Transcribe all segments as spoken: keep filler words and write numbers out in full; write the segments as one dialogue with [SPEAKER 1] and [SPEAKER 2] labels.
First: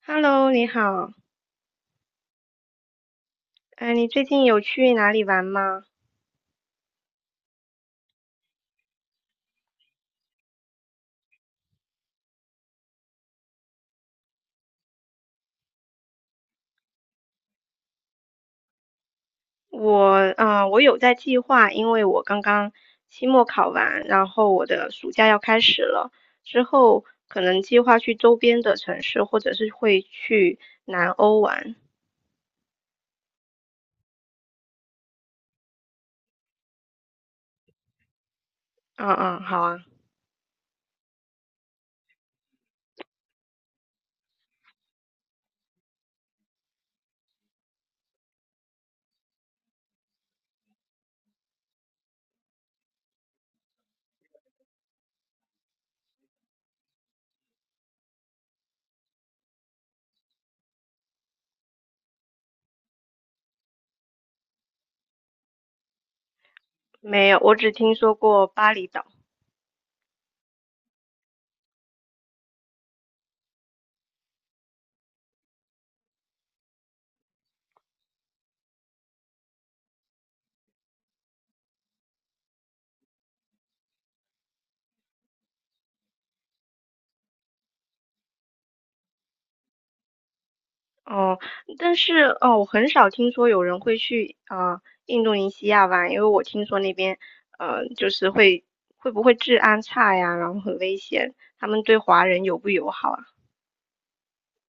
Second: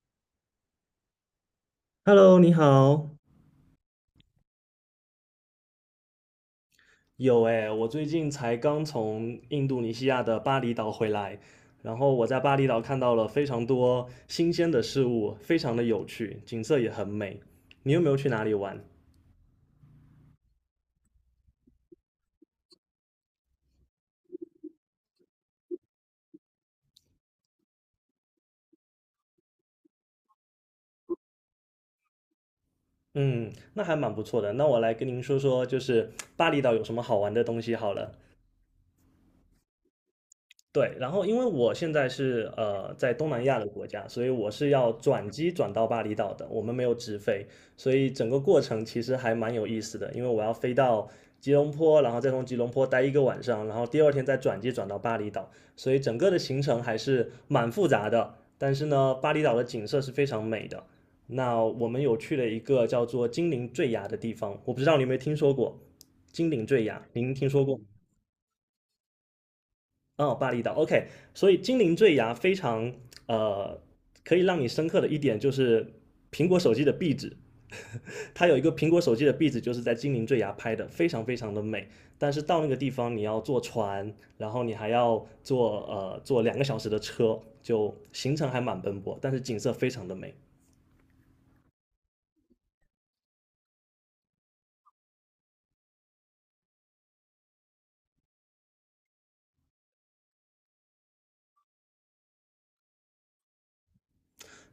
[SPEAKER 1] Hello，你好。
[SPEAKER 2] Hello，你好。
[SPEAKER 1] 哎，你最近有去哪里玩吗？
[SPEAKER 2] 有诶，我最近才刚从印度尼西亚的巴厘岛回来，然后我在巴厘岛看到了非常多新鲜的事物，非常的有趣，景色也很美。你有没有去哪里玩？
[SPEAKER 1] 我，啊，我有在计划，因为我刚刚期末考完，然后我的暑假要开始了，之后可能计划去周边的城市，或者是会去南欧玩。
[SPEAKER 2] 嗯，那还蛮不错的。那我来跟您说说，就是巴厘岛有什么好玩的东西好了。
[SPEAKER 1] 嗯嗯，好啊。
[SPEAKER 2] 对，然后因为我现在是呃在东南亚的国家，所以我是要转机转到巴厘岛的，我们没有直飞，所以整个过程其实还蛮有意思的，因为我要飞到吉隆坡，然后再从吉隆坡待一个晚上，然后第二天再转机转到巴厘岛，所以整个的行程还是蛮复杂的。但是呢，巴厘岛的景色是非常美的。那我们有去了一个叫做金陵坠崖的地方，我不知道你有没有听说过金陵坠崖，
[SPEAKER 1] 没
[SPEAKER 2] 您
[SPEAKER 1] 有，
[SPEAKER 2] 听
[SPEAKER 1] 我
[SPEAKER 2] 说
[SPEAKER 1] 只
[SPEAKER 2] 过吗？
[SPEAKER 1] 听说过巴厘岛。
[SPEAKER 2] 哦，巴厘岛，OK，所以精灵坠崖非常呃，可以让你深刻的一点就是苹果手机的壁纸，它有一个苹果手机的壁纸，就是在精灵坠崖拍的，非常非常的美。但是到那个地方，你要坐船，然后你还要坐呃坐两个小时的车，就行程还蛮奔波，但是景色非常的美。
[SPEAKER 1] 哦，但是哦，我很少听说有人会去啊、呃印度尼西亚玩，因为我听说那边呃就是会会不会治安差呀，然后很危险，他们对华人友不友好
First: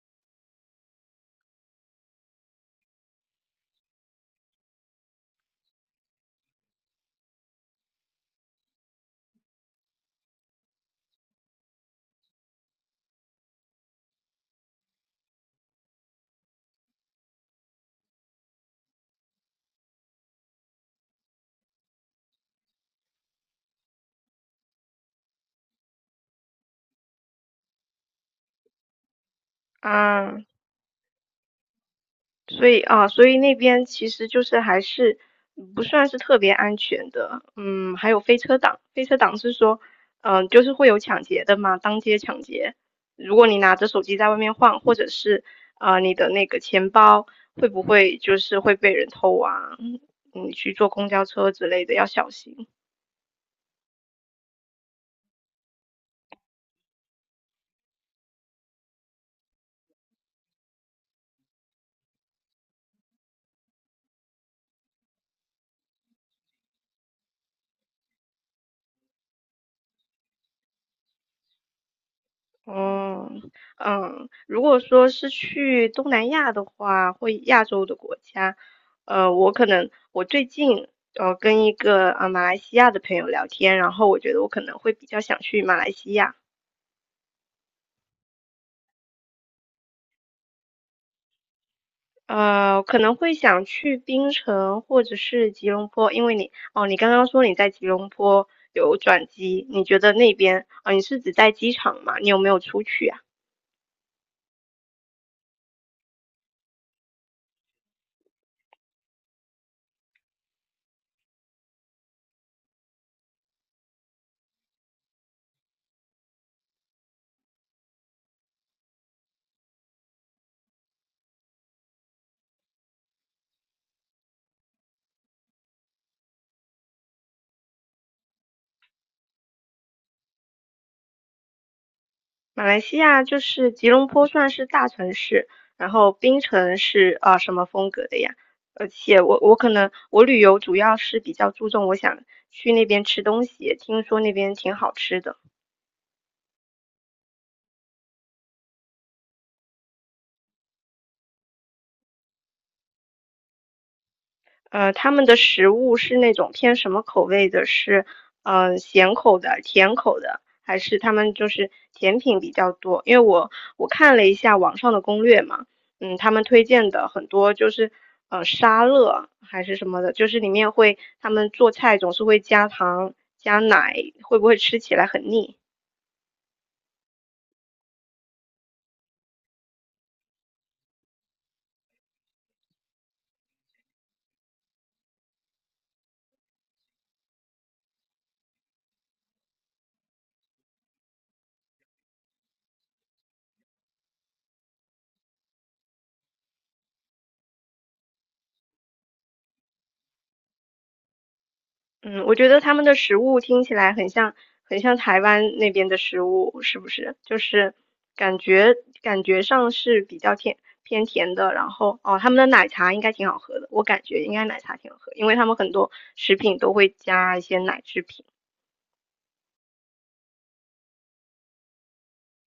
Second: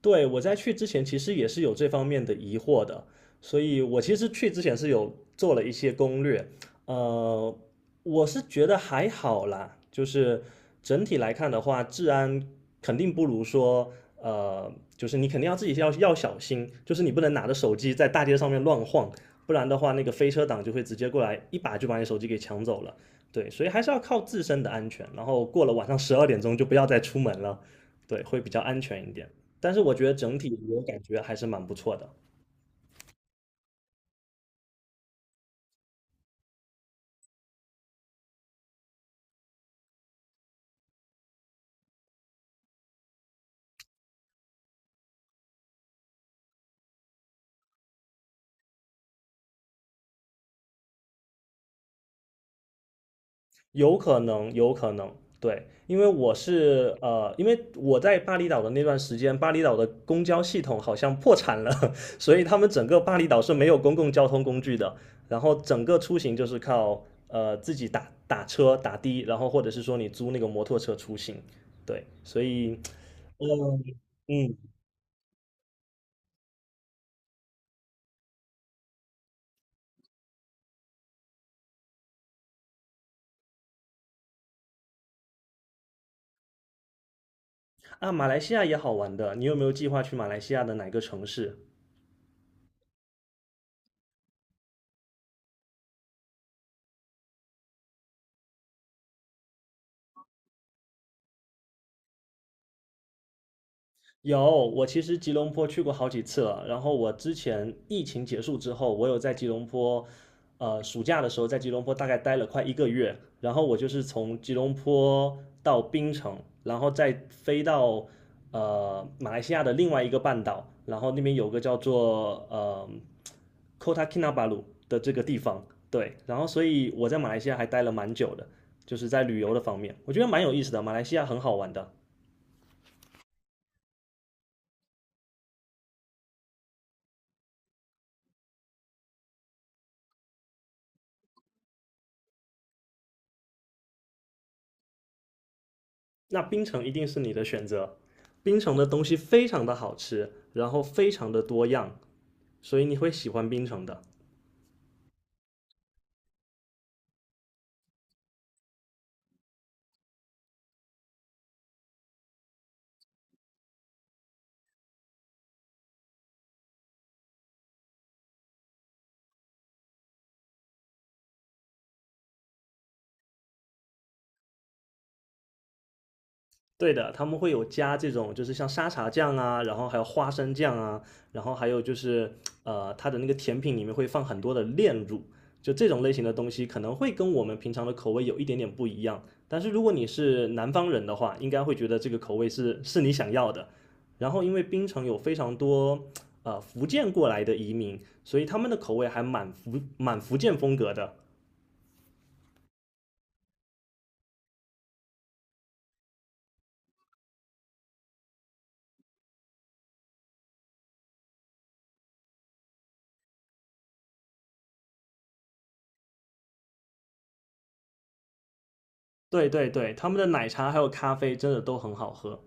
[SPEAKER 2] 对，我在去之前其实也是有这方面的疑惑的，所以我其实去之前是有做了一些攻略，呃，我是觉得还好啦，就是整体来看的话，治安肯定不如说，呃，就是你肯定要自己要要小心，就是你不能拿着手机在大街上面乱晃，不然的话，那个飞车党就会直接过来一把就把你手机给抢走了。对，所以还是要靠自身的安全，然后过了晚上十二点钟就不要再出门了，对，会比较安全一点。但是
[SPEAKER 1] 啊？
[SPEAKER 2] 我觉得整
[SPEAKER 1] 啊。
[SPEAKER 2] 体我感觉还是蛮不错的，
[SPEAKER 1] 所以啊，所以那边其实就是还是不算是特别安全的。嗯，还有飞车党，飞车党是说，嗯、就是会有抢劫的嘛，当街抢劫。如果你拿着手机在外面晃，或者是啊、呃你的那个钱包会不会就是会被人偷啊？嗯，你去坐公交车之类的要小心。
[SPEAKER 2] 有可能，有可能，对，因为我是呃，因为我在巴厘岛的那段时间，巴厘岛的公交系统好像破产了，所以他们整个巴厘岛是没有公共交通工具的，然后整个出行就是靠呃自己打打车打的，然后或者是说你租那个摩托车出行，对，所以，
[SPEAKER 1] 哦，
[SPEAKER 2] 嗯
[SPEAKER 1] 嗯，
[SPEAKER 2] 嗯
[SPEAKER 1] 如果说是去东南亚的话，或亚洲的国家，呃，我可能我最近呃跟一个呃马来西亚的朋友聊天，然后我觉得我可能会比较想去马来西亚。
[SPEAKER 2] 啊，马来西亚也好玩的，你有没有计划去马来西亚的哪个城市？
[SPEAKER 1] 呃，可能会想去槟城或者是吉隆坡，因为你哦，你刚刚说你在吉隆坡有转机，你觉得那边啊，呃你是指在机场吗？你有没有出去啊？
[SPEAKER 2] 有，我其实吉隆坡去过好几次了。然后我之前疫情结束之后，我有在吉隆坡，呃，暑假的时候在吉隆坡大概待了快一个月。然后我就是从吉隆坡到槟城，然后再飞到呃马来西亚的另外一个半岛，然后那边有个叫做呃 Kota Kinabalu 的这个地方。对，然后所以我在马来西亚还待了蛮久的，就是在旅游的方面，我觉得蛮有意思的。马来西亚很好玩的。
[SPEAKER 1] 马来西亚就是吉隆坡算是大城市，然后槟城是啊、呃什么风格的呀？而且我我可能我旅游主要是比较注重我想去那边吃东西，听说那边挺好吃的。
[SPEAKER 2] 那槟城一定是你的选择。槟城的东西非常的好吃，然后非常的多样，所以你会喜欢槟城的。
[SPEAKER 1] 呃，他们的食物是那种偏什么口味的？是呃咸口的、甜口的，还是他们就是甜品比较多？因为我我看了一下网上的攻略嘛。嗯，他们推荐的很多就是呃沙乐还是什么的，就是里面会他们做菜总是会加糖加奶，会不会吃起来很腻？
[SPEAKER 2] 对的，他们会有加这种，就是像沙茶酱啊，然后还有花生酱啊，然后还有就是呃，它的那个甜品里面会放很多的炼乳，就这种类型的东西可能会跟我们平常的口味有一点点不一样。但是如果你是南方人的话，应该会觉得这个口味是是你想要的。然后因为槟城有非常多呃福建过来的移民，所以他们的口味还蛮福蛮福建风格的。
[SPEAKER 1] 嗯，我觉得他们的食物听起来很像，很像台湾那边的食物，是不是？就是感觉感觉上是比较甜偏甜的，然后哦，他们的奶茶应该挺好喝的，我感觉应该奶茶挺好喝，因为他们很多食品都会加一些奶制品。
[SPEAKER 2] 对对对，他们的奶茶还有咖啡真的都很好喝。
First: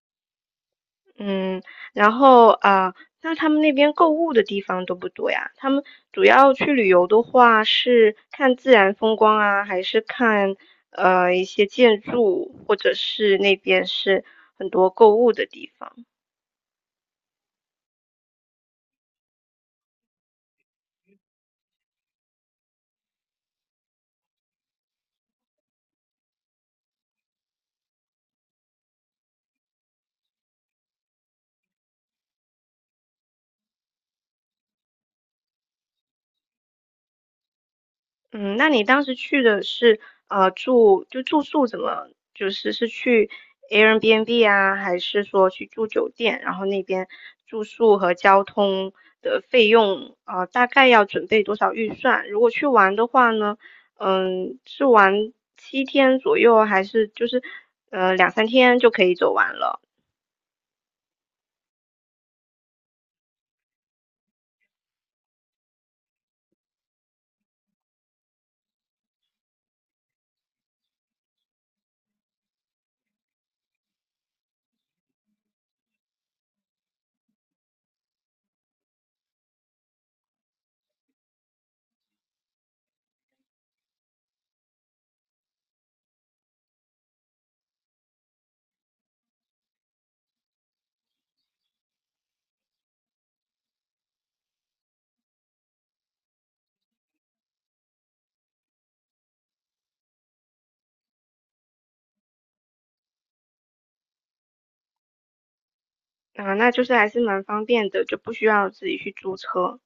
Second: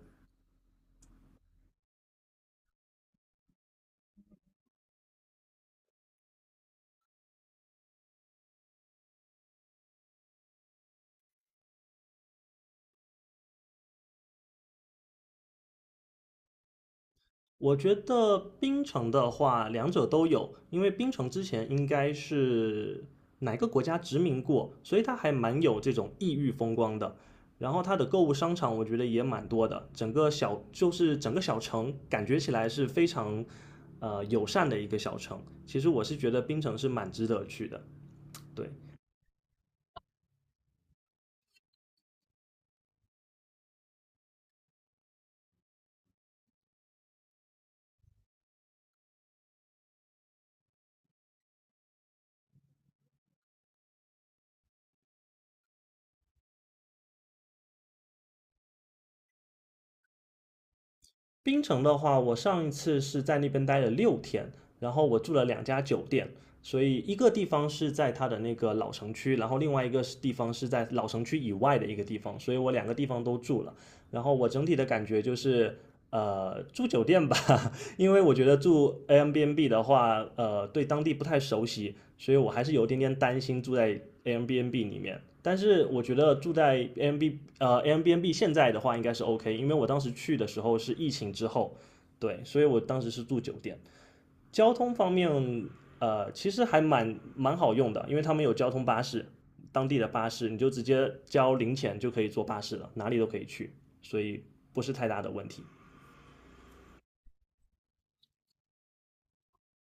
[SPEAKER 1] 嗯，然后啊，那他们那边购物的地方多不多呀？他们主要去旅游的话，是看自然风光啊，还是看呃一些建筑，或者是那边是很多购物的地方？
[SPEAKER 2] 我觉得槟城的话，两者都有，因为槟城之前应该是哪个国家殖民过，所以它还蛮有这种异域风光的。然后它的购物商场，我觉得也蛮多的，整个小就是整个小城感觉起来是非常呃友善的一个小城。其实我是觉得槟城是蛮值得去的，
[SPEAKER 1] 嗯，那
[SPEAKER 2] 对。
[SPEAKER 1] 你当时去的是呃住就住宿怎么就是是去 Airbnb 啊，还是说去住酒店？然后那边住宿和交通的费用呃大概要准备多少预算？如果去玩的话呢，嗯，是玩七天左右，还是就是呃两三天就可以走完了？
[SPEAKER 2] 槟城的话，我上一次是在那边待了六天，然后我住了两家酒店，所以一个地方是在它的那个老城区，然后另外一个地方是在老城区以外的一个地方，所以我两个地方都住了。然后我整体的感觉就是，呃，住酒店吧，因为我觉得住 Airbnb 的话，呃，对当地不太熟悉，所以我还是有点点担心住在 Airbnb 里面。但是我觉得住在 Airbnb 呃 Airbnb 现在的话应该是 OK，因为我当时去的时候是疫情之后，对，所以我当时是住酒店。交通方面，呃，其实还蛮蛮好用的，因为他们有交通巴士，当地的巴士，你就直接交零钱就可以坐巴士了，哪里都可以去，所以不是太大的问题。
[SPEAKER 1] 啊、那就是还是蛮方便的，就不需要自己去租车。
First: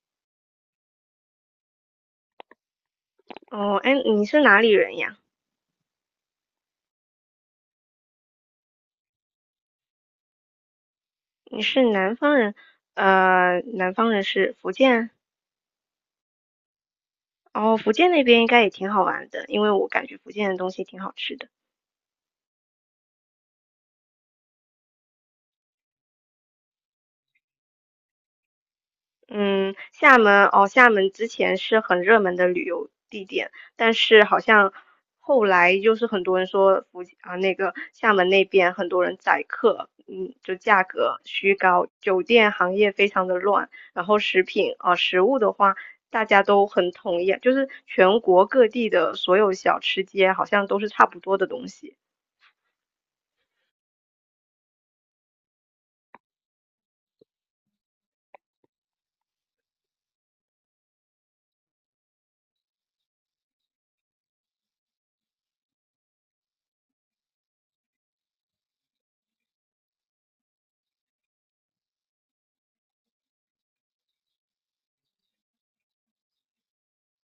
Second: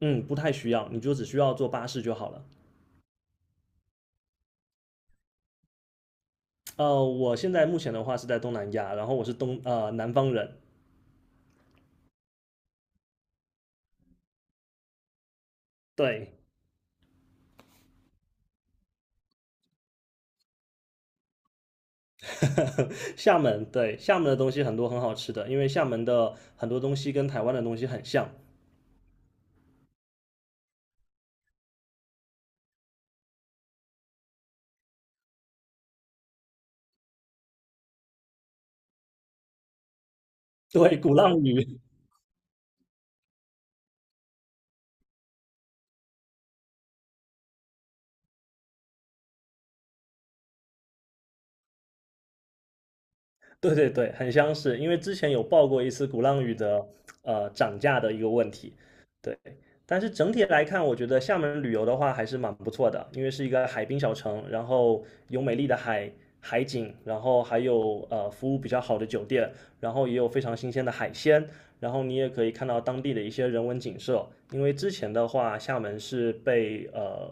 [SPEAKER 2] 嗯，不太需要，你就只需要坐巴士就好了。
[SPEAKER 1] 哦，哎，你是哪里人呀？
[SPEAKER 2] 呃，我现在目前的话是在东南亚，然后我是东呃南方人，
[SPEAKER 1] 你是南方人。呃，南方人是福建，
[SPEAKER 2] 对，
[SPEAKER 1] 哦，福建那边应该也挺好玩的，因为我感觉福建的东西挺好吃的。
[SPEAKER 2] 厦门，对，厦门的东西很多很好吃的，因为厦门的很多东西跟台湾的东西很像，
[SPEAKER 1] 嗯，厦门哦，厦门之前是很热门的旅游地点，但是好像后来就是很多人说福建啊，那个厦门那边很多人宰客，嗯，就 价
[SPEAKER 2] 对，鼓
[SPEAKER 1] 格
[SPEAKER 2] 浪
[SPEAKER 1] 虚
[SPEAKER 2] 屿，
[SPEAKER 1] 高，酒店行业非常的乱，然后食品啊，食物的话，大家都很统一，就是全国各地的所有小吃街好像都是差不多的东西。
[SPEAKER 2] 对对对，很相似，因为之前有报过一次鼓浪屿的呃涨价的一个问题，对。但是整体来看，我觉得厦门旅游的话还是蛮不错的，因为是一个海滨小城，然后有美丽的海海景，然后还有呃服务比较好的酒店，然后也有非常新鲜的海鲜，然后你也可以看到当地的一些人文景色。因为之前的话，厦门是被呃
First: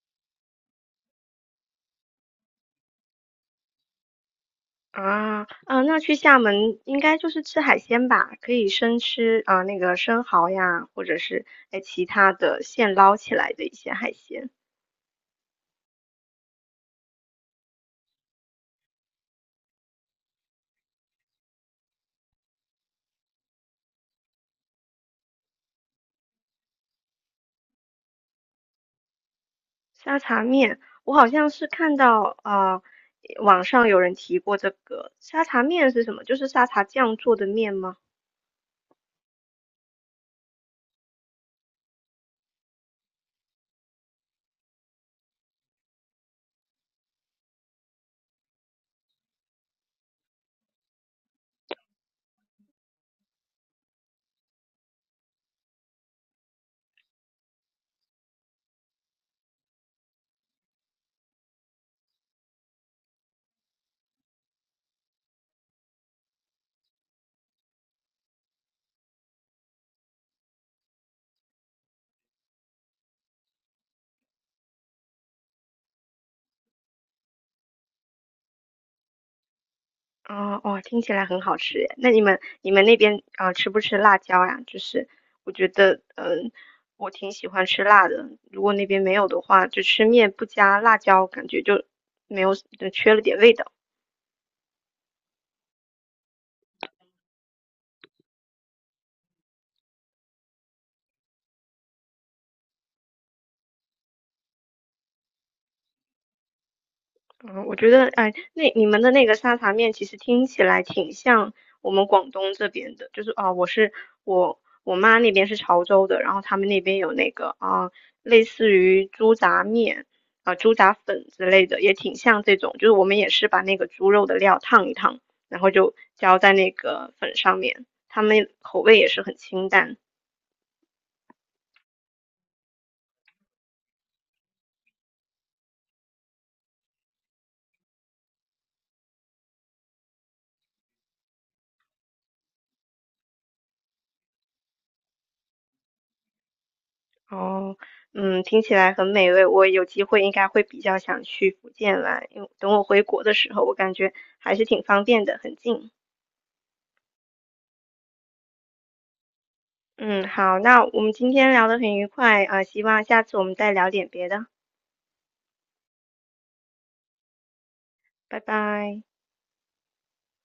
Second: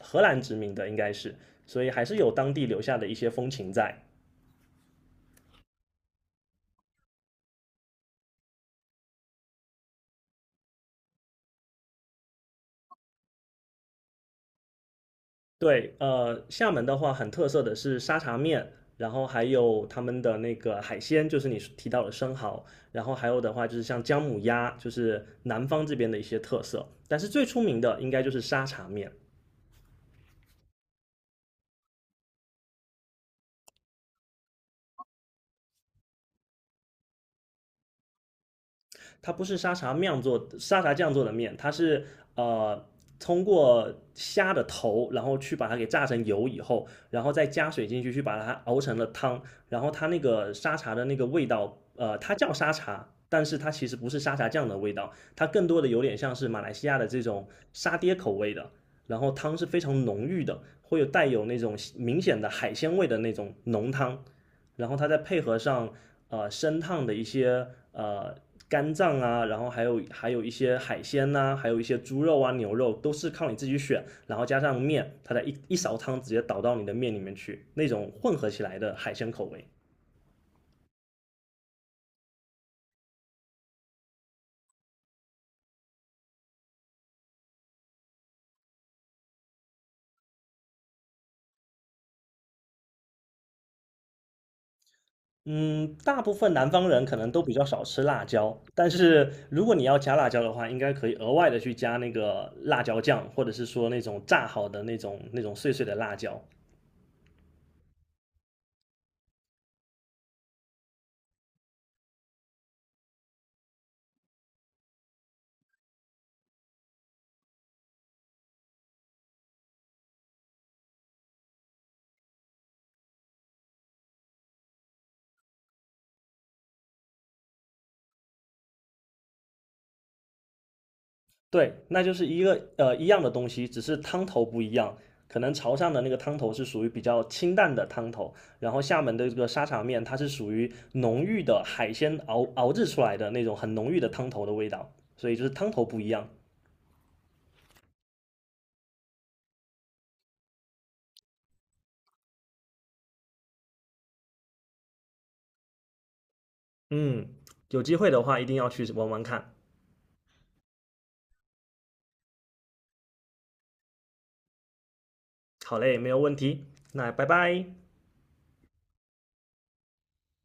[SPEAKER 2] 荷兰殖民的，应该是，所以还是有当地留下的一些风情在。
[SPEAKER 1] 啊，啊，那去厦门应该就是吃海鲜吧？可以生吃啊，那个生蚝呀，或者是哎其他的现捞起来的一些海鲜。
[SPEAKER 2] 对，呃，厦门的话很特色的是沙茶面，然后还有他们的那个海鲜，就是你提到的生蚝，然后还有的话就是像姜母鸭，就是南方这边的一些特色。但是最出名的应该就是沙茶面。
[SPEAKER 1] 沙茶面，我好像是看到啊，网上有人提过这个沙茶面是什么？就是沙茶酱做的面吗？
[SPEAKER 2] 它不是沙茶酿做沙茶酱做的面，它是呃通过虾的头，然后去把它给炸成油以后，然后再加水进去，去把它熬成了汤，然后它那个沙茶的那个味道，呃，它叫沙茶。但是它其实不是沙茶酱的味道，它更多的有点像是马来西亚的这种沙爹口味的，然后汤是非常浓郁的，会有带有那种明显的海鲜味的那种浓汤，然后它再配合上呃生烫的一些呃肝脏啊，然后还有还有一些海鲜呐、啊还有一些猪肉啊、牛肉，都是靠你自己选，然后加上面，它的一一勺汤直接倒到你的面里面去，那种混合起来的海鲜口味。
[SPEAKER 1] 哦哦，听起来很好吃耶。那你们你们那边啊，吃不吃辣椒呀？就是我觉得嗯、呃我挺喜欢吃辣的。如果那边没有的话，就吃面不加辣椒，感觉就没有，就缺了点味道。
[SPEAKER 2] 嗯，大部分南方人可能都比较少吃辣椒，但是如果你要加辣椒的话，应该可以额外的去加那个辣椒酱，或者是说那种炸好的那种那种碎碎的辣椒。
[SPEAKER 1] 嗯，我觉得，哎，那你们的那个沙茶面其实听起来挺像我们广东这边的，就是啊，我是我我妈那边是潮州的，然后他们那边有那个啊，类似于猪杂面啊、猪杂粉之类的，也挺像这种，就是我们也是把那个猪肉的料烫一烫，然后就浇在那个粉上面，他们口味也是很清淡的。
[SPEAKER 2] 对，那就是一个呃一样的东西，只是汤头不一样。可能潮汕的那个汤头是属于比较清淡的汤头，然后厦门的这个沙茶面，它是属于浓郁的海鲜熬熬制出来的那种很浓郁的汤头的味道，所以就是汤头不一样。
[SPEAKER 1] 哦，嗯，听起来很美味。我有机会应该会比较想去福建玩，因为等我回国的时候，我感觉还是挺方便的，很近。
[SPEAKER 2] 嗯，有机会的话一定要去玩玩看。
[SPEAKER 1] 嗯，好，那我们今天聊得很愉快啊，希望下次我们再聊点别的。
[SPEAKER 2] 好嘞，没有问题，那拜拜。
[SPEAKER 1] 拜拜。